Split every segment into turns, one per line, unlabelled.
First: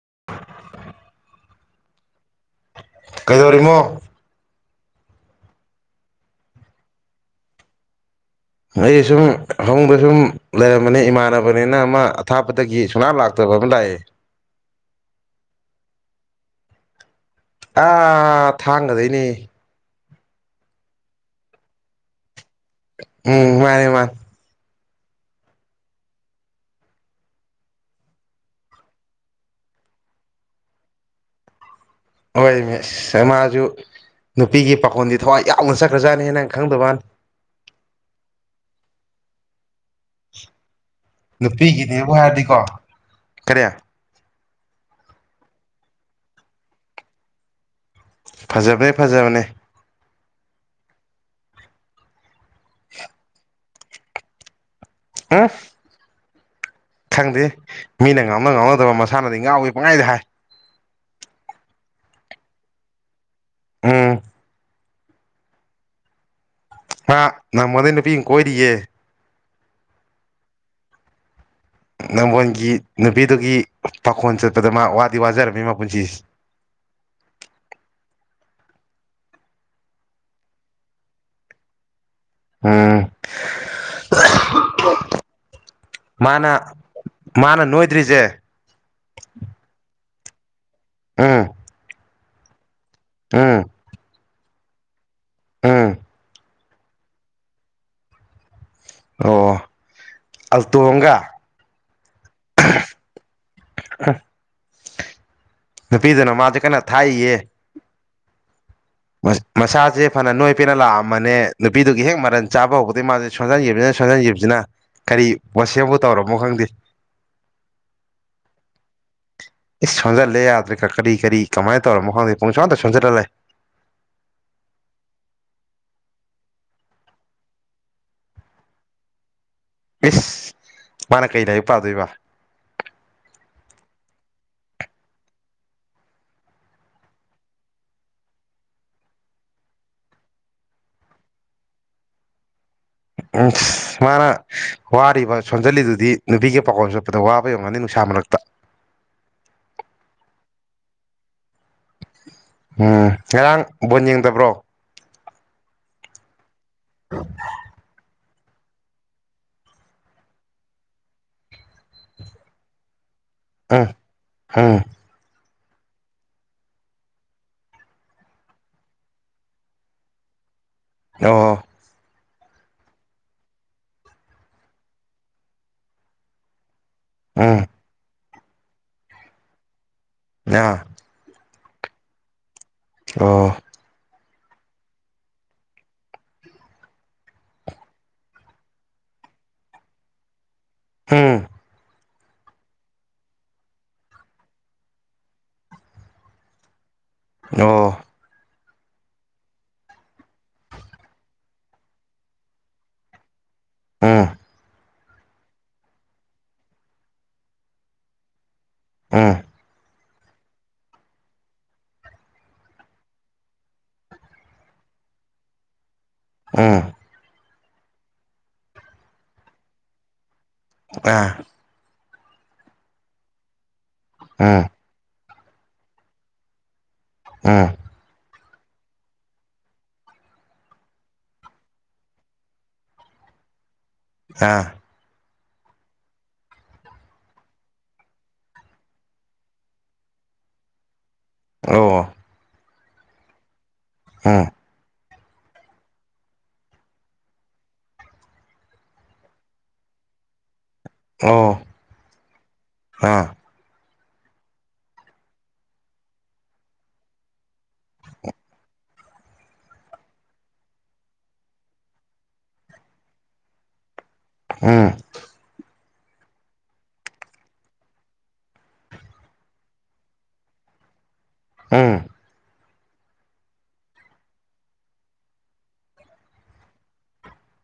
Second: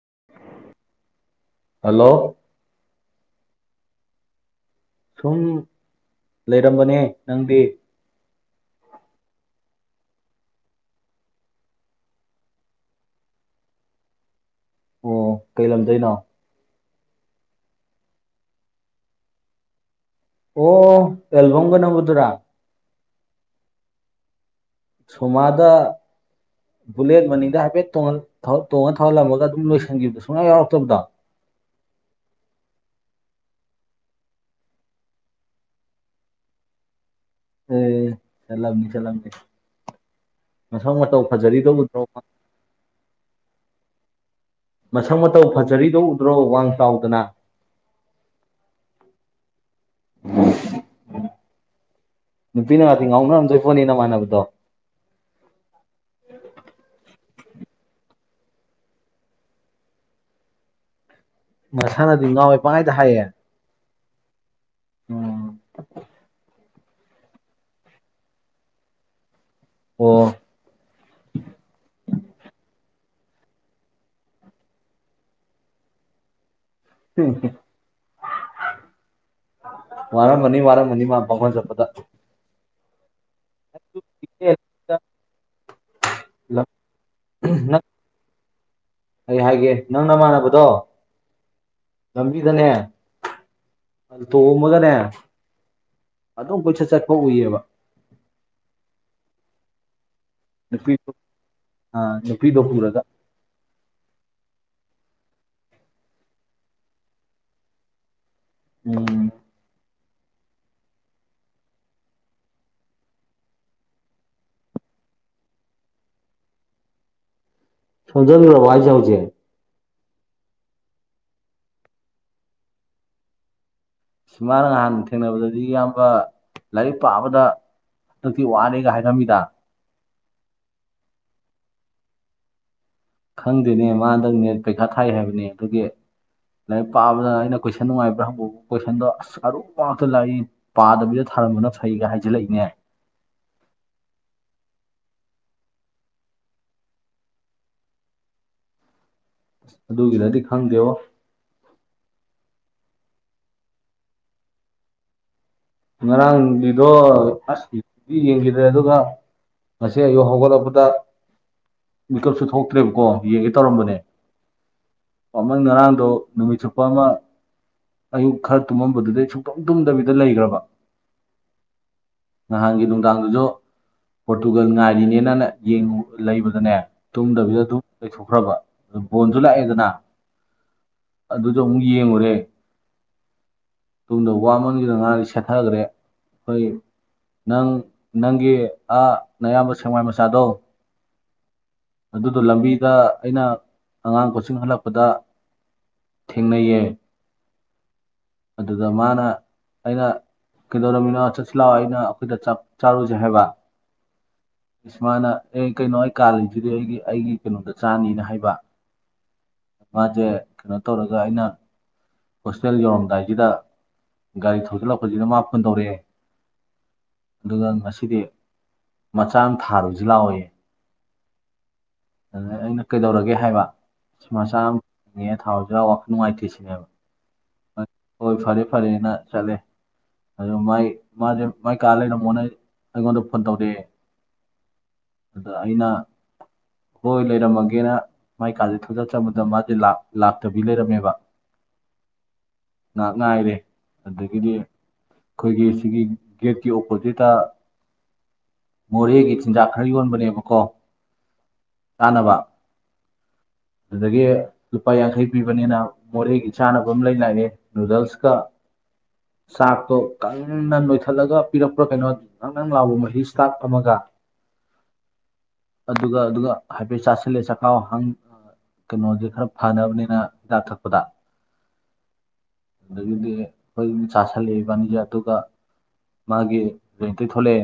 [unintelligible] [inaudible]
hello
ꯀꯩꯗꯧꯔꯤꯃꯣ
ꯁꯨꯝ ꯂꯩꯔꯝꯕꯅꯦ ꯅꯪꯗꯤ
ꯑꯩ ꯁꯨꯝ ꯍꯧꯣꯡꯗ ꯁꯨꯝ ꯂꯩꯔꯝꯕꯅꯤ ꯏꯃꯥꯟꯅꯕꯅꯤꯅ ꯑꯃ ꯑꯊꯥꯞꯄꯗꯒꯤ ꯁꯨꯅꯥꯞ ꯂꯥꯛꯇꯕ ꯝ ꯂꯩꯌꯦ [inaudible]
ꯑꯣ ꯀꯩ ꯂꯝꯗꯣꯏꯅꯣ
ꯑꯥ ꯊꯥꯡꯒꯗꯣꯏꯅꯦ
ꯑꯣ ꯑꯦꯜꯕꯝꯒ ꯅꯕꯁꯨ ꯔꯥ
ꯎꯝ ꯃꯥꯅꯦ ꯃꯥ
ꯁꯨꯃꯗ ꯕꯨꯂꯦꯠ ꯃꯅꯤꯡꯗ ꯍꯥꯏꯐꯦꯠ ꯇꯣꯡꯉ ꯊꯧꯍꯜꯂꯝꯃꯒ ꯑꯗꯨꯝ ꯂꯣꯏꯁꯤꯟꯈꯤꯕꯗꯣ ꯁꯨꯡꯌꯥ ꯌꯥꯎꯔꯛꯇꯕꯗꯣ
ꯑꯣꯏꯣꯏ ꯃꯤꯃꯁꯨ ꯅꯨꯄꯤꯒꯤ ꯄꯥꯈꯣꯟꯗꯤ ꯊꯋꯥꯏ ꯌꯥꯎꯅ ꯆꯠ꯭ꯔꯖꯥꯠꯅꯤ ꯍꯦ ꯅꯪ ꯈꯪꯗꯕ ꯃꯥꯅꯤ
ꯑꯦ ꯆꯂꯃꯤ ꯆꯂꯃꯦ ꯃꯁꯛ ꯃꯇꯧ ꯐꯖꯔꯤꯗꯧꯕꯗ꯭ꯔꯣ
ꯅꯨꯄꯤꯒꯤꯅꯦꯕꯨ ꯍꯥꯏꯔꯗꯤꯀꯣ ꯀꯔꯤ
ꯃꯁꯛ ꯃꯇꯧ ꯐꯖꯔꯤꯗꯧ ꯎꯗ꯭ꯔꯣ ꯋꯥꯡ ꯆꯥꯎꯗꯅ
ꯐꯖꯕꯅꯦ ꯐꯖꯕꯅꯦ
ꯍ [unintelligible] [inaudible] ꯅꯨꯄꯤꯅ ꯉꯥꯛꯇꯤ ꯉꯥꯎꯅꯔꯝꯖꯣꯏ ꯐꯣꯠꯅꯤ ꯅꯃꯥꯟꯅꯕꯗꯣ
ꯍꯥ
ꯎꯝ [unintelligible] [inaudible]
ꯈꯪꯗꯦ ꯃꯤꯅ ꯉꯥꯎꯅ ꯉꯥꯎꯅꯗꯕ ꯃꯁꯥꯅꯗꯤ ꯉꯥꯎꯏ ꯄꯪꯉꯥꯏꯗ ꯍꯥꯏ
ꯃꯁꯥꯅꯗꯤ ꯉꯥꯎꯋꯦ ꯄꯥꯡꯉꯥꯏꯗ ꯍꯥꯏꯌꯦ
ꯎꯝ
ꯎꯝ
ꯑ ꯅꯃꯗꯅ ꯄ ꯀꯣꯏꯔꯦ
ꯑꯣ
ꯅꯝꯕꯣꯣꯟꯒꯤ ꯅꯨꯄꯤꯗꯨꯒꯤ ꯄꯥꯈꯣꯟ ꯆꯠꯄꯗ ꯃꯥ ꯋꯥꯗꯤ ꯋꯥꯖꯔꯝꯃꯤ ꯃꯥ ꯄꯨꯟꯁꯤꯁꯦ [unintelligible]
ꯍꯝ ꯍ ꯋꯥꯔ ꯃꯅꯤ ꯃꯥꯔ ꯃꯅꯤ ꯃꯥꯄ ꯆꯄꯗ
ꯎꯝ
[unintelligible]
ꯃꯥꯅ ꯃꯥꯅ ꯅꯣꯏꯗ꯭ꯔꯤꯁꯦ
ꯑꯩ ꯍꯥꯏꯒꯦ ꯅꯪ ꯅꯃꯥꯟꯅꯕꯗꯣ
ꯑꯝ
ꯉꯕꯤꯗꯅꯦ
ꯑꯝ
ꯇꯣꯡꯃꯒꯅꯦ ꯑꯗꯨꯝ ꯀꯣꯏꯆꯠ ꯆꯠꯄ ꯎꯏꯌꯦꯕ
ꯑꯣ
ꯅꯨꯄꯤꯗꯣ
ꯑꯜꯇꯣꯡꯒ
ꯑ ꯅꯨꯄꯤꯗꯣ ꯄꯨꯔꯒ
ꯅꯨꯄꯤꯗꯅ ꯃꯥꯁꯦ ꯀꯅ ꯊꯥꯏꯌꯦ
ꯎꯝ
ꯃꯁ ꯃꯁꯥꯖꯦ ꯐꯅ ꯅꯣꯏ ꯄꯦꯅ ꯂꯥꯛꯑꯝꯕꯅꯦ ꯅꯨꯄꯤꯗꯨꯒꯤ ꯍꯦꯛ ꯃꯔꯟ ꯆꯥꯕ ꯍꯧꯕꯗꯒꯤ ꯃꯥꯁꯦ ꯁꯣꯟꯖꯟꯈꯤꯕꯁꯤꯅ ꯁꯣꯟꯖꯟꯈꯤꯕꯁꯤꯅ ꯀꯔꯤ ꯋꯥꯁꯦꯝꯕꯨ ꯇꯧꯔꯝꯃꯣ ꯈꯪꯗꯦ
ꯁꯖ꯭ꯔꯣ ꯋꯥꯏ ꯆꯪ
ꯏꯁ ꯁꯣꯟꯖꯜꯂꯦ ꯌꯥꯗ꯭ꯔꯦꯀꯥ ꯀꯔꯤ ꯀꯔꯤ ꯀꯃꯥꯏꯅ ꯇꯧꯔ ꯃꯈꯥꯡꯗ ꯄꯨꯡꯁ ꯑꯝꯇ ꯁꯣꯟꯖꯜꯍꯂꯦ
ꯁꯨꯃꯥꯏꯅ ꯅꯍꯥꯟ ꯊꯦꯡꯅꯕꯗꯗꯤ ꯑꯌꯥꯝꯕ ꯂꯥꯏꯔꯤꯛ ꯄꯥꯕꯗ ꯇ ꯊ ꯋꯥꯅꯦꯦꯒ ꯍꯥꯏ ꯀ ꯃꯤꯗꯥ
ꯏꯁꯁ ꯃꯥꯅ ꯀꯩ ꯂ ꯍꯥꯏꯕ ꯄꯥꯗꯣꯏꯕ
ꯈꯪꯗꯦꯅꯦ ꯃꯥ ꯍꯟꯗꯪ ꯅꯦꯠ ꯄꯩꯈꯥ ꯊꯥꯏ ꯍꯥꯏꯕꯅꯦ ꯑꯗꯨꯒꯤ ꯂꯥꯏꯔꯤꯛ ꯄꯥꯕꯗ ꯑꯩꯅ ꯀꯣꯏꯁꯟ ꯅꯨꯡꯉꯥꯏꯕ꯭ꯔꯥ ꯍꯪꯕ ꯀꯣꯏꯁꯟꯗꯣ ꯑꯁ ꯑꯔꯨ ꯄꯇ ꯂꯥꯏꯔꯤ ꯄꯥꯗꯕꯤꯗ ꯈꯔꯝꯕꯅ ꯐꯩꯒ ꯍꯥꯏꯖꯤꯜꯂꯛꯏꯅꯦ
ꯎꯝ ꯃꯥꯅ ꯋꯥꯔꯤꯕ ꯁꯣꯟꯖꯜꯂꯤꯗꯨꯗꯤ ꯅꯨꯄꯤꯒꯤ ꯄꯥꯎꯀꯣꯜ ꯆꯣꯠꯄꯗ ꯋꯥꯕ ꯌꯧꯒꯅꯤ ꯅꯨꯡꯁꯥ ꯑꯃꯂꯛꯇ
ꯑꯗꯨꯒꯤꯗꯗꯤ ꯈꯪꯗꯦꯕ
ꯎꯝ ꯉꯔꯥꯡ ꯕꯣꯟ ꯌꯦꯡꯗꯕ꯭ꯔꯣ
ꯉꯔꯥꯡ ꯂꯤꯗꯣ ꯌꯦꯡꯈꯤꯗ꯭ꯔꯦ ꯑꯗꯨꯒ ꯉꯁꯤ ꯑꯌꯨꯛ ꯍꯧꯒꯠꯂꯛꯄꯗ ꯃꯤꯀꯞꯁꯨ ꯊꯣꯛꯇ꯭ꯔꯦꯕꯀꯣ ꯌꯦꯡꯉꯦ
ꯎꯝ
ꯇꯧꯔꯝꯕꯅꯦ
ꯎꯝ
ꯃꯃꯪ ꯉꯔꯥꯡꯗꯣ ꯅꯨꯃꯤꯠ ꯆꯨꯞꯄ ꯑꯃ ꯑꯌꯨꯛ ꯈꯔ ꯇꯨꯝꯃꯝꯕꯗꯨꯗꯤꯩ ꯁꯨꯡꯛꯇꯣꯛ ꯇꯨꯝꯗꯕꯤꯗ ꯂꯩꯈ꯭ꯔꯕ
ꯑ
ꯅꯍꯥꯟꯒꯤ ꯅꯨꯡꯗꯥꯡꯗꯨꯁꯨ ꯄꯣꯔꯇꯨꯒꯜ ꯉꯥꯏꯔꯤꯅꯦꯅ ꯌꯦꯡꯨ ꯂꯩꯕꯗꯅꯦ
ꯎꯝ
ꯇꯨꯝꯗꯕꯤꯗ ꯑꯗꯨꯝ ꯀꯩꯊꯣꯛꯈ꯭ꯔꯕ ꯑꯗꯨ ꯕꯣꯟꯁꯨ ꯂꯥꯛꯑꯦꯗꯅ
ꯑ
ꯑꯗꯨꯗꯣ ꯑꯃꯨꯛ ꯌꯦꯡꯉꯨꯔꯦ
ꯑ
ꯇꯨꯡꯗ ꯋꯥꯃꯟꯈꯤꯅ ꯉꯥꯔꯤ ꯁꯦꯠꯊꯈ꯭ꯔꯦ ꯑꯩꯈꯣꯏ ꯅꯪ ꯅꯪꯒꯤ ꯑ ꯑꯌꯥꯝꯕ ꯁꯦꯡꯃꯥꯏ ꯃꯆꯥꯗꯣ
ꯍꯝ
ꯑꯗꯨꯗꯣ ꯂꯝꯕꯤꯗ ꯑꯩꯅ ꯑꯉꯥꯡ ꯀꯆꯤꯡ ꯍꯜꯂꯛꯄꯗ ꯊꯦꯡꯅꯩꯌꯦ
ꯑꯣ
ꯑꯗꯨꯒꯗ ꯃꯥꯅ ꯑꯩꯅ ꯀꯩꯗꯧꯔꯃꯤꯅꯣ ꯆꯠꯁꯤꯜꯂꯥꯛꯑꯣ ꯑꯩꯅ ꯑꯩꯈꯣꯏꯗ ꯆꯥꯔꯨꯁꯦ ꯍꯥꯏꯕ
ꯎꯥ
ꯏꯁꯃꯥꯅ ꯑꯦ ꯀꯩꯅꯣ ꯑꯩ ꯀꯥꯜꯂꯤꯁꯤꯗꯤ ꯑꯩꯒꯤ ꯑꯩꯒꯤ ꯀꯩꯅꯣꯗ ꯆꯥꯅꯤꯅ ꯍꯥꯏꯕ
ꯎꯝ
ꯃꯥꯁꯦ ꯀꯩꯅꯣ ꯇꯧꯔꯒ ꯑꯩꯅ ꯍꯣꯁꯇꯦꯜ ꯌꯧꯔꯝꯗꯥꯏꯁꯤꯗ ꯒꯥꯔꯤ ꯊꯧꯖꯤꯜꯂꯛꯄꯁꯤꯗ ꯃꯥ ꯐꯣꯟ ꯇꯧꯔꯛꯑꯦ
ꯑ
ꯑꯗꯨꯒ ꯉꯁꯤꯗꯤ ꯃꯆꯥꯡ ꯊꯥꯔꯨꯁꯤ ꯂꯥꯛꯏ
ꯑ
ꯑꯗꯨꯗ ꯑꯩꯅ ꯀꯩꯗꯧꯔꯒꯦ ꯍꯥꯏꯕ ꯁꯃꯥꯆꯥꯥ
ꯎꯝ
ꯑꯃ ꯊꯥꯎꯖ ꯋꯥꯈꯜ
ꯎꯝ
ꯅꯨꯡꯉꯥꯏꯇꯦꯁꯤꯅꯦꯕ ꯍꯣꯏ ꯐꯔꯦ ꯐꯔꯦꯅ ꯆꯠꯂꯦ ꯑ ꯃꯥꯏ ꯃꯥꯁꯦ ꯃꯥꯏ ꯀꯥ ꯂꯩꯔꯝꯃꯣꯅ ꯑꯩꯉꯣꯟꯗ ꯐꯣꯟ ꯇꯧꯔꯛꯑꯦ
ꯑꯥ
ꯑꯗ ꯑꯩꯅ ꯍꯣꯏ ꯂꯩꯔꯝꯃꯒꯦꯅ ꯃꯥꯏꯀꯥꯟꯥꯁꯦ ꯊꯖꯠ ꯆꯝꯕꯗ ꯃꯥꯁꯦ ꯂꯥꯛꯇꯕꯤ ꯂꯩꯔꯝꯃꯦꯕ
ꯑꯣ
ꯉꯥꯏꯍꯥꯛ ꯉꯥꯏꯔꯦ
ꯎꯝ
ꯑꯗꯒꯤꯗꯤ ꯑꯩꯈꯣꯏꯒꯤ ꯁꯤꯒꯤ ꯒꯦꯠꯀꯤ ꯑꯣꯄꯣꯖꯤꯠꯇ ꯃꯣꯔꯦꯒꯤ ꯆꯤꯟꯖꯥꯛ ꯈꯔ ꯌꯣꯟꯕꯅꯦꯕꯀꯣ ꯀꯥꯅꯕ
ꯍꯥꯥ
ꯑꯗꯨꯗꯒꯤ ꯂꯨꯄꯥ ꯌꯥꯡꯈꯩ ꯄꯤꯕꯅꯤꯅ ꯃꯣꯔꯦꯒꯤ ꯆꯥꯅꯕ ꯑꯃ ꯂꯩ ꯂꯥꯛꯑꯦ ꯅꯨꯗꯜꯁꯀ ꯆꯥꯛꯇꯣ ꯀꯪꯅꯪ ꯅꯣꯏꯊꯠꯂꯒ ꯄꯤꯔꯛꯄ꯭ꯔꯥ ꯀꯩꯅꯣ ꯅꯪ ꯅꯪ ꯂꯥꯛꯕ ꯃꯍꯤ ꯆꯥꯛ ꯑꯃꯒ
ꯑꯝ
ꯑꯗꯨꯒ ꯑꯗꯨꯒ ꯍꯥꯏꯐꯦꯠ ꯆꯥꯁꯤꯜꯂꯦ ꯆꯥꯛꯈꯥꯎ ꯀꯩꯅꯣꯁ ꯈꯔ ꯐꯅꯕꯅꯤꯅ ꯍꯤꯗꯥꯛ ꯊꯛꯄꯗ
ꯎꯝ
ꯑꯗꯒꯤꯗꯤ ꯑꯩꯈꯣꯏꯒꯤ ꯆꯥꯁꯂꯛꯏꯕꯅꯤꯁꯦ ꯑꯗꯨꯒ ꯃꯥꯒꯤ ꯂꯩꯇ ꯊꯣꯛꯂꯦ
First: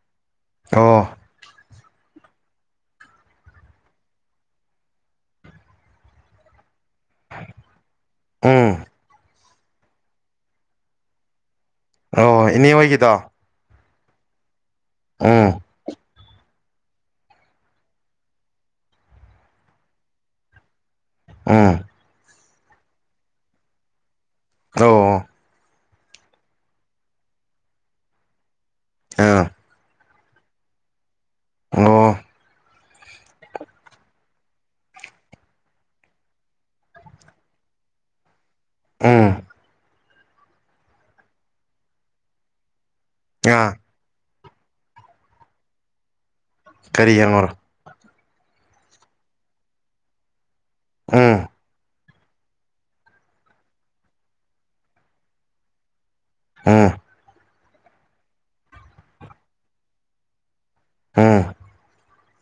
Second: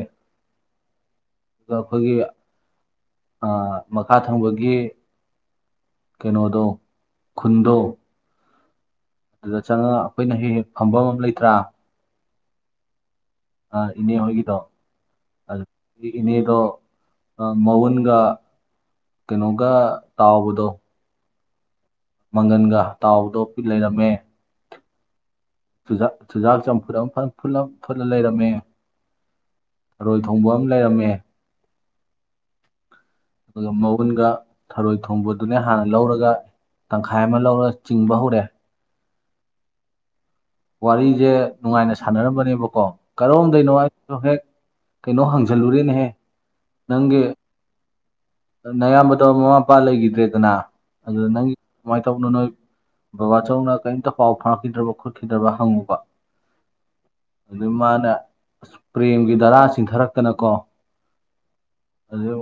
ꯑꯣ
ꯑꯗꯨꯒ ꯑꯩꯈꯣꯏꯒꯤ ꯃꯈꯥ ꯊꯪꯕꯒꯤ ꯀꯩꯅꯣꯗꯣ ꯈꯨꯟꯗꯣ
ꯎꯝ
ꯑꯗꯨꯗ ꯆꯪꯉꯒ ꯑꯩꯈꯣꯏꯅ ꯍꯦꯛ ꯍ ꯐꯝꯐꯝ ꯑꯃ ꯂꯩꯇ꯭ꯔꯥ
ꯑꯣꯣꯏ ꯏꯅꯦ ꯍꯣꯏꯒꯤꯗꯣ
ꯑ ꯏꯅꯦ ꯍꯣꯏꯒꯗꯥꯎ
ꯑꯝ
ꯏꯅꯦꯗꯣ ꯃꯎꯟꯒ ꯀꯩꯅꯣꯒ ꯇꯥꯎꯥꯎꯕꯗꯣ
ꯑꯥ
ꯃꯪꯒꯟꯒ ꯇꯥꯎꯗꯣ ꯂꯩꯔꯝꯃꯦ
ꯑ
ꯨ ꯆꯨꯖꯥꯛ ꯆꯝꯐꯨꯠ ꯑꯃ ꯐꯨꯠꯂ ꯂꯩꯔꯝꯃꯦ
ꯑ
ꯈꯔꯣꯏ ꯊꯣꯡꯕ ꯑꯃ ꯂꯩꯔꯝꯃꯦ
ꯑꯣ
ꯑꯗꯨꯒ ꯃꯎꯨꯟꯒ ꯊꯔꯣꯏ ꯊꯣꯡꯕꯗꯨꯅ ꯍꯥꯟꯅ ꯂꯧꯔꯒ ꯇꯪꯈꯥꯏ ꯑꯃ ꯂꯧꯔꯒ ꯆꯤꯡꯕ ꯍꯧꯔꯦ
ꯎꯝ
ꯋꯥꯔꯤꯁꯦ ꯅꯨꯡꯉꯥꯏꯅ ꯁꯥꯟꯅꯔꯝꯕꯅꯦꯕꯀꯣ ꯀꯔꯣꯝꯗꯩꯅꯣ
ꯑ
ꯍꯦꯛ ꯀꯩꯅꯣ ꯍꯪꯖꯜꯂꯨꯔꯦꯅꯦꯍꯦ
ꯀꯔꯤ
ꯅꯪꯒꯤ
ꯌꯦꯔꯣ
ꯅꯌꯥꯝꯕꯗꯣ ꯃꯃꯥ ꯃꯄꯥ ꯂꯩꯈꯤꯗ꯭ꯔꯦꯗꯅ ꯑꯗꯨ
ꯎꯝ
ꯅꯪꯒꯤ ꯃꯥꯒꯤ ꯇꯧꯅ ꯅꯣꯏ ꯕꯕꯥ ꯆꯧꯅ ꯀꯔꯤꯝꯇ ꯄꯥꯎ ꯐꯥꯎꯔꯛꯈꯤꯗ꯭ꯔꯕ ꯈꯣꯠꯈꯤꯗ꯭ꯔꯕ ꯍꯪꯉꯨꯕ
ꯑꯥ
ꯑꯗꯨ ꯃꯥꯅ ꯑꯁ ꯄ꯭ꯔꯦꯝꯒꯤ ꯙꯔꯥ ꯆꯤꯟꯊꯔꯛꯇꯅꯀꯣ
ꯎꯝ
ꯑꯗꯨ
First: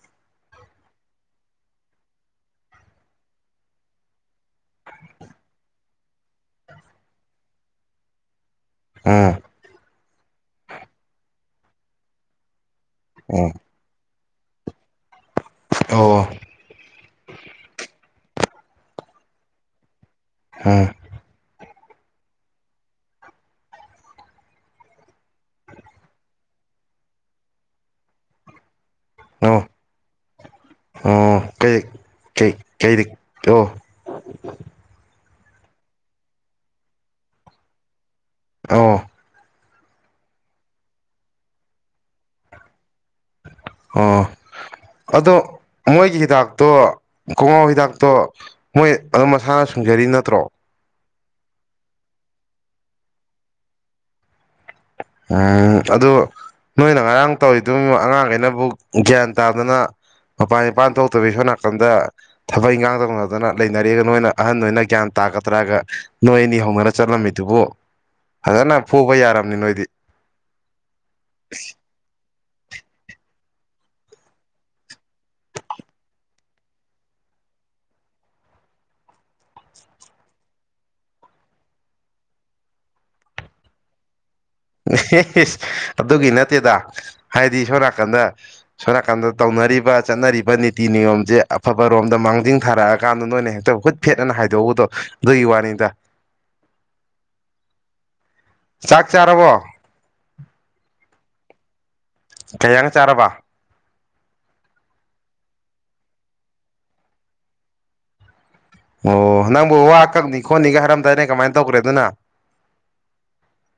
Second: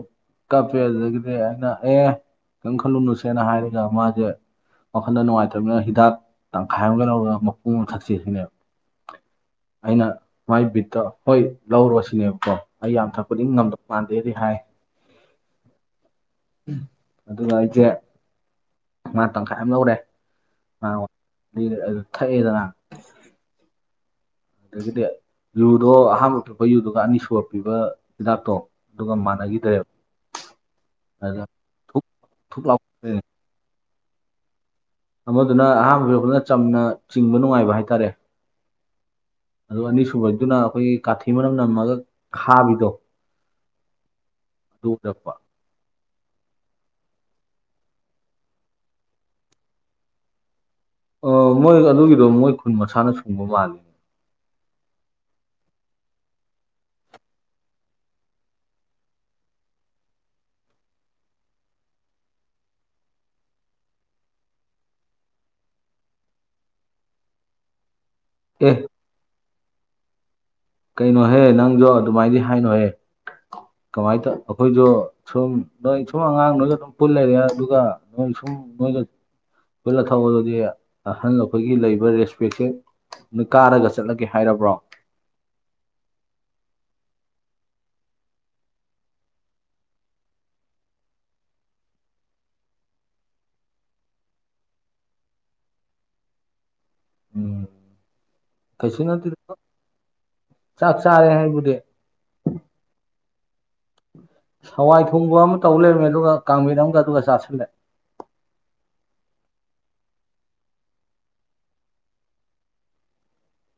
ꯀꯞꯄꯦ ꯑꯗꯨꯗꯒꯤꯗꯤ ꯑꯩꯅ ꯑꯦ ꯀꯩꯝ ꯈꯜꯂꯨꯅꯨꯁꯦꯅ ꯍꯥꯏꯔꯒ ꯃꯥꯁꯦ ꯋꯥꯈꯜꯟꯗ ꯅꯨꯡꯉꯥꯏꯇ꯭ꯔꯕꯅꯤꯅ ꯍꯤꯗꯥꯛ ꯇꯪꯈꯥꯏ ꯑꯃꯒ ꯂꯧꯔꯒ ꯃꯄꯨꯝ ꯑꯃ ꯊꯛꯁꯦ ꯁꯤꯅꯦꯕ
ꯎꯝ
ꯑꯩꯅ ꯃꯥꯏ ꯕꯤꯠꯇ ꯍꯣꯏ ꯂꯧꯔꯨꯔꯁꯤꯅꯦꯕꯀꯣ ꯑꯩ ꯌꯥꯝ ꯊꯛꯄꯗꯤ
ꯎꯝ
ꯉꯝꯗꯧꯕ ꯃꯥꯟꯗꯦꯗꯤ ꯍꯥꯏ
ꯑꯣ
ꯑꯗꯨꯒ ꯑꯩꯁꯦ ꯃꯥ ꯇꯪꯈꯥꯏ ꯑꯃ ꯂꯧꯔꯛꯑꯦ
ꯑꯥ
ꯑꯗꯨ ꯊꯛꯑꯦꯗꯅ ꯑꯗꯒꯤꯗꯤ ꯌꯨꯗꯣ ꯑꯍꯥꯟꯕ ꯄꯤꯔꯛꯄ ꯌꯨꯗꯨꯒ ꯑꯅꯤ ꯁꯨꯕꯄꯤꯕ ꯍꯤꯗꯥꯛꯇꯣ ꯑꯗꯨꯒ
ꯑꯣ
ꯃꯥꯟꯅꯈꯤꯗ꯭ꯔꯦꯕ
ꯑꯣ
ꯑꯗꯨꯗ
ꯀꯩ
ꯊꯨꯛ
ꯀꯩ
ꯊꯨꯛ ꯂꯥꯎ
ꯀꯩ ꯑꯣ
ꯑꯃꯗꯨꯅ ꯑꯍꯥꯟꯕ ꯂꯧꯕꯗꯨꯅ ꯆꯝꯅ ꯆꯤꯡꯕ ꯅꯨꯡꯉꯥꯏꯕ ꯍꯥꯏꯇꯥꯔꯦ
ꯑꯣ
ꯑꯗꯨ ꯑꯅꯤꯁꯨꯕꯗꯨꯅ ꯑꯩꯈꯣꯏꯒꯤ ꯀꯥꯊꯤ ꯃꯅꯝ ꯅꯝꯃꯒ ꯈꯥꯕꯤꯗꯣ
ꯑꯣ
ꯑꯗꯨ ꯑꯣꯏꯔꯛꯄ
ꯑꯗꯣ ꯃꯣꯏꯒꯤ ꯍꯤꯗꯥꯛꯇꯣ ꯈꯨꯉꯥꯎ ꯍꯤꯗꯥꯛꯇꯣ ꯃꯣꯏ ꯑꯗꯨꯝ ꯃꯁꯥꯅ ꯁꯨꯡꯖꯔꯤ ꯅꯠꯇ꯭ꯔꯣ
ꯑ ꯃꯣꯏ ꯑꯗꯨꯒꯤꯗꯣ ꯃꯣꯏ ꯈꯨꯟ ꯃꯁꯥꯅ ꯁꯨꯡꯕ ꯃꯥꯜꯂꯤ
ꯎꯝ ꯑꯗꯨ ꯅꯣꯏꯅ ꯉꯔꯥꯡ ꯇꯧꯔꯤꯗꯨ ꯑꯉꯥꯡꯈꯩꯅꯕꯨ ꯒ꯭ꯌꯥꯟ ꯇꯥꯗꯅ ꯃꯄꯥꯜ ꯏꯄꯥꯜ ꯊꯣꯛꯇꯕꯤ ꯁꯣꯝ ꯅꯥꯀꯟꯗ ꯊꯕꯛ ꯏꯪꯈꯥꯡ ꯇꯧꯅꯗꯅ ꯂꯩꯅꯔꯦ ꯅꯣꯏꯅ ꯑꯍꯟ ꯑꯣꯏꯅ ꯒ꯭ꯌꯥꯟ ꯇ ꯇꯥꯒꯗ꯭ꯔꯒ ꯅꯣꯏ ꯑꯅꯤ ꯍꯧꯅꯔ ꯆꯠꯂꯝꯃꯤꯗꯨꯕꯨ
ꯑꯦ
ꯐꯖꯅ ꯐꯨꯕ ꯌꯥꯔꯝꯅꯤ ꯅꯣꯏ
ꯀꯩꯅꯣꯍꯦ ꯅꯪꯁꯨ ꯑꯗꯨꯃꯥꯏꯗꯤ ꯍꯥꯏꯅꯣꯍꯦ ꯀꯃꯥꯏꯅ ꯇꯧ ꯑꯩꯈꯣꯏꯁꯨ ꯁꯨꯝ ꯅꯣꯏ ꯁꯨꯝ ꯑꯉꯥꯡ ꯅꯣꯏꯒ ꯑꯗꯨꯝ ꯄꯨꯜ ꯂꯩꯔꯦ ꯑꯗꯨꯒ ꯅꯣꯏ ꯁꯨꯝ ꯎꯝ ꯅꯣꯏꯒ ꯄꯨꯜꯂꯒ ꯊꯛꯑꯣ ꯑꯗꯨꯗꯤ ꯑꯍꯜ ꯑꯩꯈꯣꯏꯒꯤ ꯂꯩꯕ ꯔꯦꯁꯄꯦꯛꯁꯦ ꯅꯣꯏ ꯀꯥꯔꯒ ꯆꯠꯂꯒꯦ ꯍꯥꯏꯔꯕ꯭ꯔꯣ
ꯎ [unintelligible] ꯑꯗꯨꯒꯤ ꯅꯠꯇꯦꯗ ꯍꯥꯏꯗꯤ ꯁꯣꯝ ꯅꯥꯀꯟꯗ ꯁꯣꯝ ꯅꯥꯀꯟꯗ ꯇꯧꯅꯔꯤꯕ ꯆꯠꯅꯔꯤꯕ ꯅꯤꯇꯤ ꯅꯤꯌꯣꯝꯁꯦ ꯑꯐꯕꯔꯣꯝꯗ ꯃꯥꯡꯖꯤꯟ ꯊꯥꯔꯛꯑꯀꯥꯟꯗ ꯅꯣꯏꯅ ꯍꯦꯛꯇ ꯍꯨꯠ ꯐꯦꯠꯅ ꯍꯥꯏꯗꯣꯛꯎꯕꯗꯣ ꯑꯗꯨꯒꯤ ꯋꯥꯅꯤ ꯗ
ꯎꯝ ꯀꯩꯁꯨ ꯅꯠꯇꯦꯗ ꯆꯥꯛ ꯆꯥꯔꯦ ꯑꯩꯕꯨꯗꯤ
ꯀꯩ ꯏꯟꯁꯥꯡ ꯆꯥꯔꯕ
ꯍꯋꯥꯏ ꯊꯣꯡꯕ ꯑꯃ ꯇꯧ ꯂꯩꯔꯝꯃꯦ ꯑꯗꯨꯒ ꯀꯥꯡꯃꯦꯠ ꯑꯃꯒ ꯑꯗꯨꯒ ꯆꯥꯁꯤꯜꯂꯦ
ꯑꯣ ꯅꯪꯕꯨ ꯋꯥ ꯀꯛꯅꯤ ꯈꯣꯠꯅꯤꯒ ꯍꯥꯏꯔꯝꯗꯥꯏꯅꯦ ꯀꯃꯥꯏꯅ ꯇꯧꯈ꯭ꯔꯦ ꯑꯗꯨꯅ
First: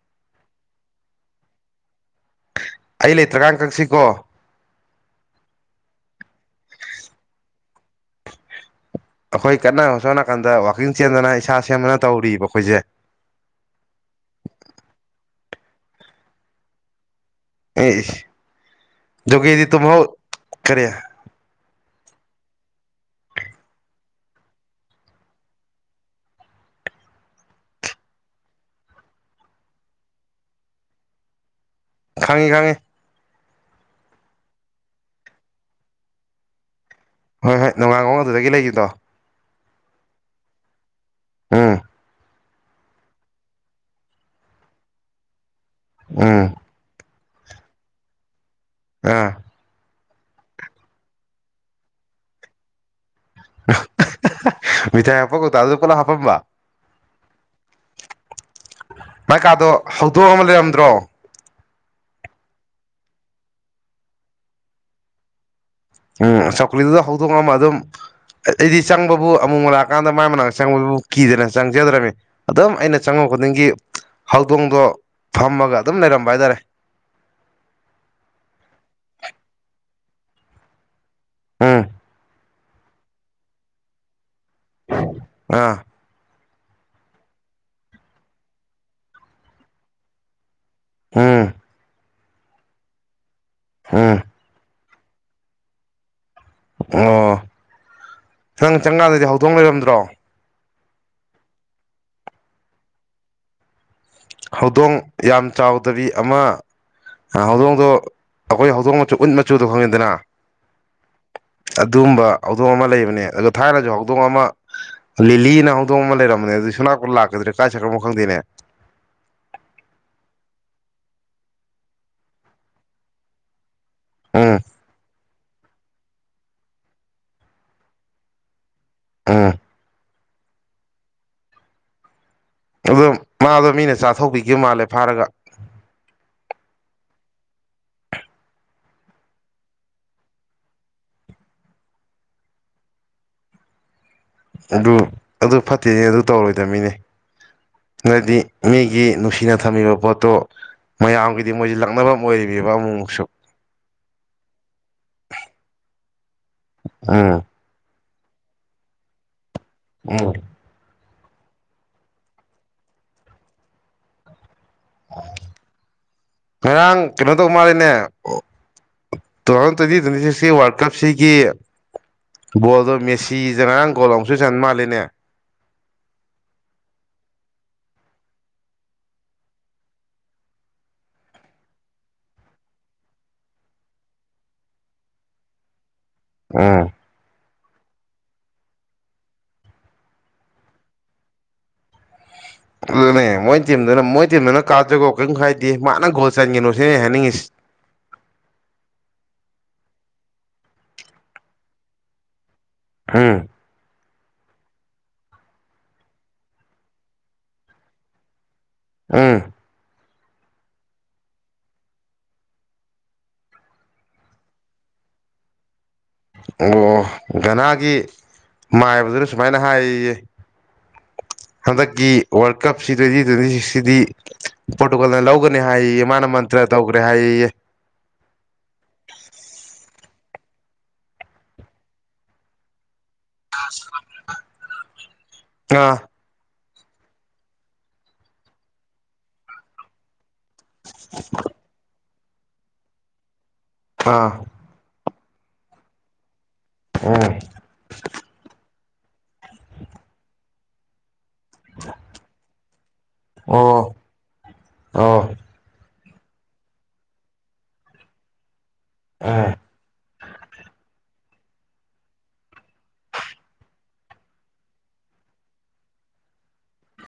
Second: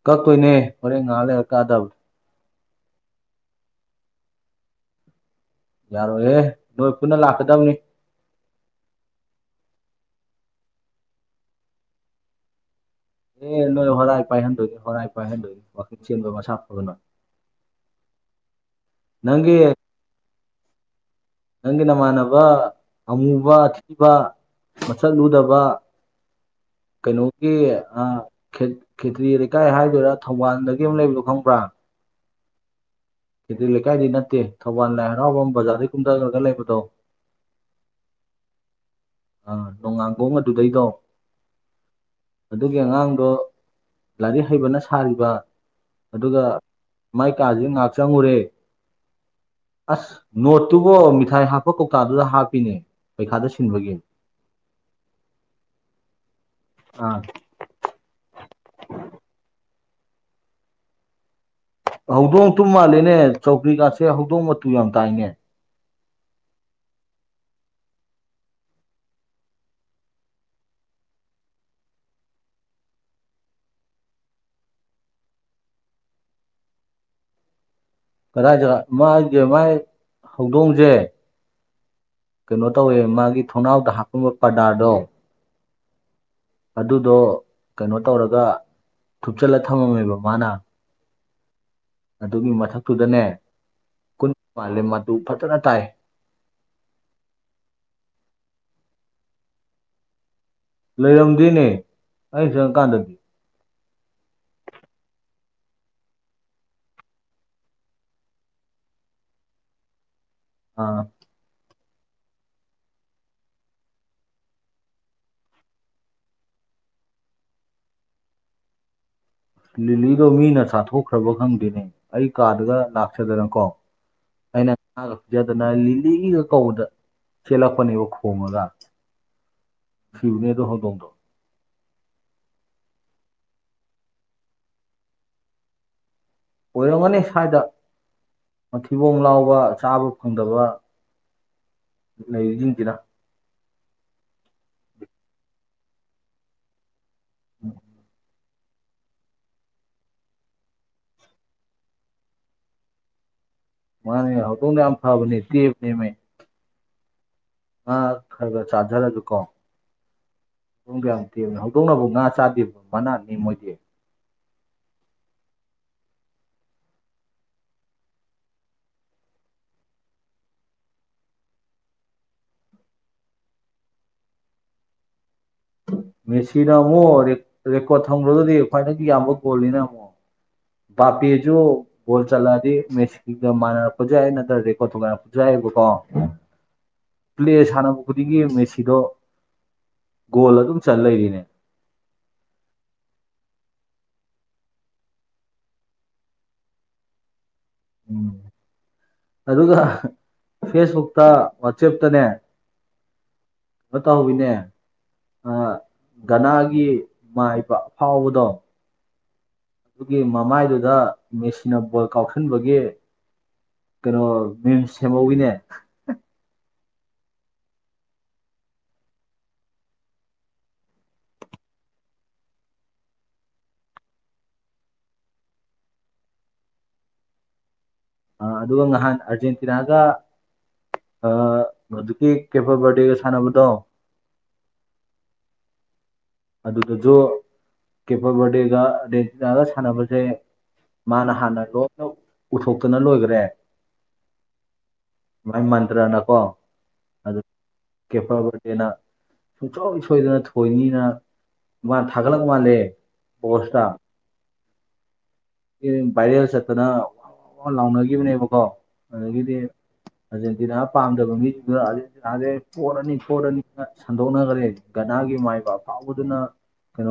ꯀꯛꯇꯣꯏꯅꯦ ꯍꯣꯔꯦꯟ ꯉꯥꯏꯍꯥꯛ ꯂꯩꯔꯒ ꯀꯛꯑꯗꯕꯅꯦ
ꯑꯩ ꯂꯩꯇ꯭ꯔ ꯀꯥꯟ ꯀꯛꯁꯤꯀꯣ
ꯌꯥꯔꯣꯏꯍꯦ ꯅꯣꯏ ꯄꯨꯟꯅ ꯂꯥꯛꯀꯗꯕꯅꯤ
ꯑꯩꯈꯣꯏ ꯀꯟꯅ ꯁꯣꯝ ꯅꯥꯀꯥꯟꯗ ꯋꯥꯛꯀꯤꯡ ꯆꯦꯟꯗꯅ ꯏꯁꯥ ꯁꯦꯝꯗꯅ ꯇꯧꯔꯤꯕ ꯑꯩꯈꯣꯏꯁꯦ
ꯑꯦ ꯅꯣꯏ ꯍꯣꯔꯥꯏ ꯄꯥꯏ ꯍꯟꯗꯣꯏ ꯍꯣꯔꯥꯏ ꯄꯥꯏ ꯍꯟꯗꯣꯏꯅꯤ ꯋꯥꯔꯛꯀꯤꯡ ꯆꯦꯟꯕ ꯃꯁꯥ ꯐꯕꯅ
ꯑꯦ ꯏꯁ
ꯅꯪꯒꯤ
ꯖꯨꯒꯦꯗꯤ ꯇꯨꯝꯍꯧ ꯀꯔꯤ
ꯅꯪꯒꯤ ꯅꯃꯥꯟꯅꯕ ꯑꯃꯨꯕ ꯑꯊꯤꯕ ꯃꯆꯠ ꯂꯨꯗꯕ
[unintelligible]
ꯀꯩꯅꯣꯒꯤ ꯈꯦꯇ꯭ꯔꯤ ꯂꯩꯀꯥꯏ ꯍꯥꯏꯗꯣꯏꯔ ꯊꯧꯕꯥꯜꯗꯒꯤ ꯑꯃ ꯂꯩꯕꯗꯣ ꯈꯪꯕ꯭ꯔ
ꯈꯪꯉꯤ ꯈꯪꯉꯤ
ꯈꯦꯇ꯭ꯔꯤ ꯂꯩꯀꯥꯏꯗꯤ ꯅꯠꯇꯦ ꯊꯧꯕꯥꯜ ꯂꯥꯏ ꯍꯔꯥꯎꯕꯝ ꯕꯖꯥꯔꯗꯒꯤ ꯀꯨꯝꯊꯈ꯭ꯔꯒ ꯂꯩꯕꯗꯣ
ꯍꯣꯏ ꯍꯣꯏ ꯅꯣꯡꯉꯡꯂ ꯑꯗꯨꯗꯒꯤ ꯂꯩꯈꯤꯗꯣ
ꯑꯥ ꯅꯣꯡ ꯉꯥꯡꯈꯣꯡ ꯑꯗꯨꯗꯩꯗꯣ
ꯑꯥ
ꯑꯗꯨꯒꯤ ꯑꯉꯥꯡꯗꯣ ꯂꯥꯏꯔꯤꯛ ꯍꯩꯕꯅ ꯁꯥꯔꯤꯕ ꯑꯗꯨꯒ
ꯎꯝ
ꯃꯥꯏ ꯀꯥꯥꯁꯦ ꯉꯥꯏꯍꯥꯛ ꯆꯪꯉꯨꯔꯦ
ꯑꯥ
ꯑꯁ ꯅꯣꯠꯇꯨꯕꯣ ꯃꯤꯊꯥꯏ ꯍꯥꯞꯄ ꯀꯧꯇꯥꯗꯨꯗ ꯍꯥꯞꯄꯤꯅꯦ ꯄꯩꯈꯥꯗ ꯁꯤꯟꯕꯒꯤ
ꯃꯤꯊꯥꯏ ꯍꯥꯞꯄꯒ ꯑꯗꯨ ꯄꯨꯂꯞ ꯍꯥꯞꯄꯝꯕ
ꯑꯥ
ꯃꯀꯥꯗꯣ ꯍꯧꯗꯣꯛ ꯑꯃ ꯂꯩꯔꯝꯗ꯭ꯔꯣ
ꯍꯧꯗꯣꯡ ꯇꯨ ꯃꯥꯜꯂꯦꯅꯦ ꯆꯧꯀ꯭ꯔꯤꯀꯥꯁꯦ ꯍꯧꯗꯣꯡ ꯃꯇꯨ ꯌꯥꯝ ꯇꯥꯏꯅꯦ
ꯎꯝ ꯆꯧꯀ꯭ꯂꯤꯗꯨꯗ ꯍꯧꯗꯣꯛꯑ ꯑꯃ ꯑꯗꯨꯝ ꯑꯩꯗꯤ ꯆꯪꯕꯕꯨ ꯑꯃꯨꯛ ꯂꯥꯛꯑꯀꯥꯟꯗ ꯃꯥꯏ ꯃꯅꯥꯛꯛꯇ ꯆꯪꯕꯕꯨ ꯀꯤꯗꯅ ꯆꯪꯖꯗ꯭ꯔꯝꯃꯤ ꯑꯗꯨꯝ ꯑꯩꯅ ꯆꯪꯉ ꯗꯤꯡꯒꯤ ꯍꯧꯗꯣꯡꯗꯣ ꯐꯝꯃꯒ ꯑꯗꯨꯝ ꯂꯩꯔꯝꯕ ꯍꯥꯏꯇꯥꯔꯦ
ꯀꯗꯥꯏꯁ ꯃꯥꯒꯤ ꯃꯥꯏ ꯍꯧꯗꯣꯡꯁꯦ
ꯎꯝ
ꯀꯩꯅꯣ ꯇꯧꯋꯦ ꯃꯥꯒꯤ ꯊꯣꯡꯅꯥꯎꯗ ꯍꯥꯞꯀꯕ ꯄ꯭ꯔꯗꯥꯔꯗꯣ
ꯑꯥ
ꯑꯗꯨꯗꯣ ꯀꯩꯅꯣ ꯇꯧꯔꯒ ꯊꯨꯞꯆꯜꯂ ꯊꯝꯃꯝꯃꯦꯕ ꯃꯥꯅ
ꯎꯝ
ꯑꯗꯨꯒꯤ ꯃꯊꯛꯇꯨꯗꯅꯦ
ꯎꯝ
ꯀꯨꯟ ꯃꯥꯂꯦꯝ ꯑꯗꯨ ꯐꯖꯅ ꯇꯥꯏ
ꯑꯣ ꯅꯪ ꯆꯪꯀꯥꯟꯗꯗꯤ ꯍꯧꯗꯣꯡ ꯂꯩꯔꯝꯗ꯭ꯔꯣ
ꯂꯩꯔꯝꯗꯣꯏꯅꯦ ꯑꯩ ꯆꯪꯀꯥꯟꯗꯗꯤ
ꯍꯧꯗꯣꯡ ꯌꯥꯝ ꯆꯥꯎꯗꯕꯤ ꯑꯃ ꯍꯧꯗꯣꯡꯗꯣ ꯑꯩꯈꯣꯏ ꯍꯧꯗꯣꯡ ꯃꯆꯨ ꯎꯠ ꯃꯆꯨꯗꯣ ꯈꯪꯉꯤꯗꯅ
ꯑꯥ
ꯑꯗꯨꯒꯝꯕ ꯍꯧꯗꯣꯡ ꯑꯃ ꯂꯩꯕꯅꯦ ꯑ ꯊꯥꯏꯅꯁꯨ ꯍꯧꯗꯣꯡ ꯑꯃ ꯂꯤꯂꯤꯅ ꯍꯧꯗꯣꯡ ꯑꯃ ꯂꯩꯔꯝꯕꯅꯦ ꯁꯨꯅꯥ ꯀꯟ ꯂꯥꯛꯀꯗ꯭ꯔꯦ ꯀꯥꯏ ꯁ꯭ꯔꯨꯣ ꯈꯪꯗꯦꯅꯦ
ꯂꯤꯂꯤꯗꯣ ꯃꯤꯅ ꯆꯥꯊꯣꯛꯈ꯭ꯔꯕ ꯈꯪꯗ꯭ꯅꯦ ꯑꯩ ꯀꯥꯗꯒ ꯂꯥꯛꯆꯗꯅ ꯀꯣ
ꯎꯝ
ꯑꯩꯅ ꯉꯥꯒ ꯄꯤꯖꯗꯅ ꯂꯤꯂꯤꯒꯤꯒ ꯀꯧꯕꯗ ꯆꯦꯜꯂꯛꯄꯅꯦꯕ ꯈꯣꯡꯉꯒ
ꯎꯝ
ꯁꯤꯔꯅꯦꯗ ꯍꯗꯣꯗ
ꯑꯝ ꯃꯥꯗꯣ ꯃꯤꯅ ꯆꯥꯊꯣꯛꯄꯤꯈꯤꯕ ꯃꯥꯜꯂꯦ ꯐꯥꯔꯒ
ꯑꯣꯏꯔꯝꯒꯅꯤ ꯁꯥꯏꯗ ꯃꯊꯤꯕꯣꯝ ꯂꯥꯎꯕ ꯆꯥꯕ ꯐꯪꯗꯕ ꯂꯩꯔꯤꯖꯤꯡꯖꯤꯗ
ꯑꯗꯨ ꯑꯗꯨ ꯐꯠꯇꯦꯍꯦ ꯑꯗꯨ ꯇꯧꯔꯣꯏꯗꯃꯤꯅꯦ ꯅꫭꯏꯗꯤ ꯃꯤꯒꯤ ꯅꯨꯡꯁꯤꯅ ꯊꯝꯃꯤꯕ ꯄꯣꯠꯇꯣ ꯃꯌꯥꯝꯒꯤꯗꯤ ꯃꯣꯏꯁꯤ ꯂꯛꯅꯕꯝ ꯑꯣꯏꯔꯤꯅꯦꯕ ꯑꯃꯨꯛꯃꯨꯛꯁꯨ
ꯃꯥꯅꯦ ꯍꯧꯗꯣꯡꯗꫭ ꯌꯥꯝ ꯐꯕꯅꯦ ꯇꯦꯕꯅꯦꯃꯦ
ꯎꯝ
ꯉꯥ ꯈꯔ ꯈꯔ ꯆꯥꯖꯔꯖꯨꯀꯣ
ꯎꯝ
ꯍꯧꯗꫭꯡꯗꫭ ꯌꯥꯝ ꯇꯦꯕꯅꯤ ꯍꯧꯗꯣꯛꯅꯕꯨ ꯉꯥ ꯆꯥꯗꯦꯕ ꯃꯅꯥꯠꯅꯤ ꯃꯣꯏꯗꯤ
ꯉꯔꯥꯡ ꯀꯩꯅꯣ ꯇꯧ ꯃꯥꯜꯂꯤꯅꯦ ꯇꯨꯊꯥꯎꯖꯟ ꯇ꯭ꯋꯦꯟꯇꯤ ꯇ꯭ꯋꯦꯟꯇꯤꯁꯤꯛꯁ ꯀꯤ ꯋꯥꯔꯜ ꯀꯞꯁꯤꯒꯤ ꯕꫭꯜꯗꯣ ꯃꯦꯁꯤꯖꯦ ꯉꯔꯥꯡ ꯒꯣꯜ ꯑꯃꯨꯎꯁꯨ ꯃꯥꯜꯂꯤꯅꯦ
ꯃꯦꯁꯤꯅ ꯑꯃꯨꯛ ꯔꯦꯀꯣꯔꯠ ꯊꯝꯗ꯭ꯔꯒꯗꯨꯗꯤ ꯈ꯭ꯋꯥꯏꯗꯒꯤ ꯌꯥꯝꯕ ꯒꯣꯜꯅꯤꯅ ꯑꯃꯨꯛ ꯄꯥꯄꯦꯁꯨ ꯒꯣꯜ ꯆꯠꯂꯛꯑꯗꯤ ꯃꯦꯁꯤꯒ ꯃꯥꯟꯅꯔꯛꯄꯁꯨ ꯌꯥꯏ ꯅꯠꯇ꯭ꯔꯒ ꯔꯦꯀꯣꫪꯠ ꯊꯣꯒꯥꯏꯔꯛꯄꯁꯨꯌꯥꯏ [unintelligible]
ꯎꯝ
ꯄ꯭ꯂꯦ ꯁꯥꯟꯅꯕ ꯈꯨꯗꯤꯡꯒꯤ ꯃꯦꯁꯤꯗꫭ ꯒꫭꯜ ꯑꯗꯨꯝ ꯆꯜ ꯂꯩꯔꯦꯅꯦ
ꯑꯗꯨꯅꯦ ꯃꯣꯏ ꯇꯤꯝꯗꯨꯅ ꯃꯣꯏ ꯇꯤꯝꯗꯨꯅ ꯀꯥꯖꯒꫭ ꯀꯔꯤꯝ ꯀꯥꯏꯗꯦ ꯃꯥꯅ ꯒꯣꯜ ꯆꯟꯒꯤꯅꯨ ꯁꯤꯅꯤ ꯑꯩ ꯍꯥꯏꯅꯤꯡꯉꯁꯤ
ꯎꯝ ꯑꯗꯨꯒ ꯐꯦꯁꯕꯨꯛꯇ ꯋꯥꯆꯦꯞꯇꯅꯦ
ꯍꯝ
ꯇꯧꯋꯅꯦ ꯒꯅꯥꯒꯤ ꯃꯥꯏꯕ ꯑꯐꯥꯎꯕꯗꯣ
ꯑꯥ
ꯑꯗꯨꯒꯤ ꯃꯃꯥꯏꯗꯨꯗ ꯃꯦꯁꯤꯅ ꯕꯣꯜ ꯀꯥꯎꯁꯤꯟꯕꯒꯤ ꯀꯩꯅꯣ ꯃꯤꯝꯁ ꯁꯦꯝꯍꯧꯒꯤꯅꯦ
ꯑꯣ ꯒꯥꯅꯥꯒꯤ ꯃꯥꯏꯕꯗꯨꯅ ꯁꯨꯃꯥꯏꯅ ꯍꯥꯏꯌꯦ ꯍꯟꯗꯛꯀꯤ ꯋꯥꯔꯜ ꯀꯞꯁꯤ ꯇ꯭ꯋꯦꯟꯇꯤ ꯇ꯭ꯋꯦꯟꯇꯤ ꯁꯤꯛꯁꯁꯤꯗꯤ ꯄꯣꫪꯇꯨꯒꯜꯅ ꯂꯧꯒꯅꯤ ꯍꯥꯏꯌꯦ ꯃꯥꯅ ꯃꯟꯇ꯭ꯔ ꯇꯧꯈ꯭ꯔꯦ ꯍꯥꯏꯌꯦꯌꯦ
ꯑ ꯑꯗꯨꯒ ꯅꯍꯥꯟ ꯑꯥꫪꯖꯦꯟꯇꯤꯅꯥꯒ ꯑ ꯍꯧꯖꯤꯛꯀꯤ ꯀꯦꯐꯕꯥꫪꯗꯦꯖ
ꯑꯥ
ꯑꯗꯨꯗꯁꯨ ꯀꯦꯄꫪ ꯕꯥꫪꯗꯦꯒ ꯑꯥꫪꯖꯦꯟꯇꯤꯅꯥꯒ ꯁꯥꯟꯅꯕꯁꯦ ꯃꯥꯅ ꯍꯥꯟꯅ ꯂꯣꯏꯅ ꯎꯊꯣꯛꯇꯅ ꯂꯣꯏꯈ꯭ꯔꯦ
ꯑꯥ
ꯃꯥꯏ ꯃꯟꯇ꯭ꯔꯅꯀꯣ
ꯎꯝ
ꯑꯗꯨ ꯀꯦꯄ ꯗꯦꯅ ꯁꯨꯡꯁꯣꯏ ꯁꯣꯏꯗꯅ ꯊꯣꯏꯅꯤꯅ ꯃꯥ ꯊꯒꯠꯂꯛ ꯃꯥꯂꯦ ꯄꯣꯁꯇ
ꯑꯣ ꯑꯣ
ꯚꯥꯏꯔꯦꯜ ꯆꯠꯇꯅ ꯋꯥꯋꯥꯋꯥ ꯂꯥꯎꯅꯈꯤꯕꯅꯦꯕꯀꯣ
ꯎꯝ
ꯑꯗꯒꯤꯗꯤ ꯑꯥꯖꯦꯟꯗꯤꯅ ꯄꯥꯝ ꯗꯕ ꯃꯤꯁꯤꯡꯗꯨꯅ ꯑꯥꯖꯦꯟꯇꯤꯅꯥꯖꯦ ꯄꫭꯔꯅꯤ ꯄꫭꯔꯅꯤꯅ ꯁꯟꯗꯣꯛꯅꯈ꯭ꯔꯦ ꯒꯅꯥꯒꯤ ꯃꯥꯏꯕ ꯑꯐꯥꯎꯕꯗꯨꯅ [inaudible]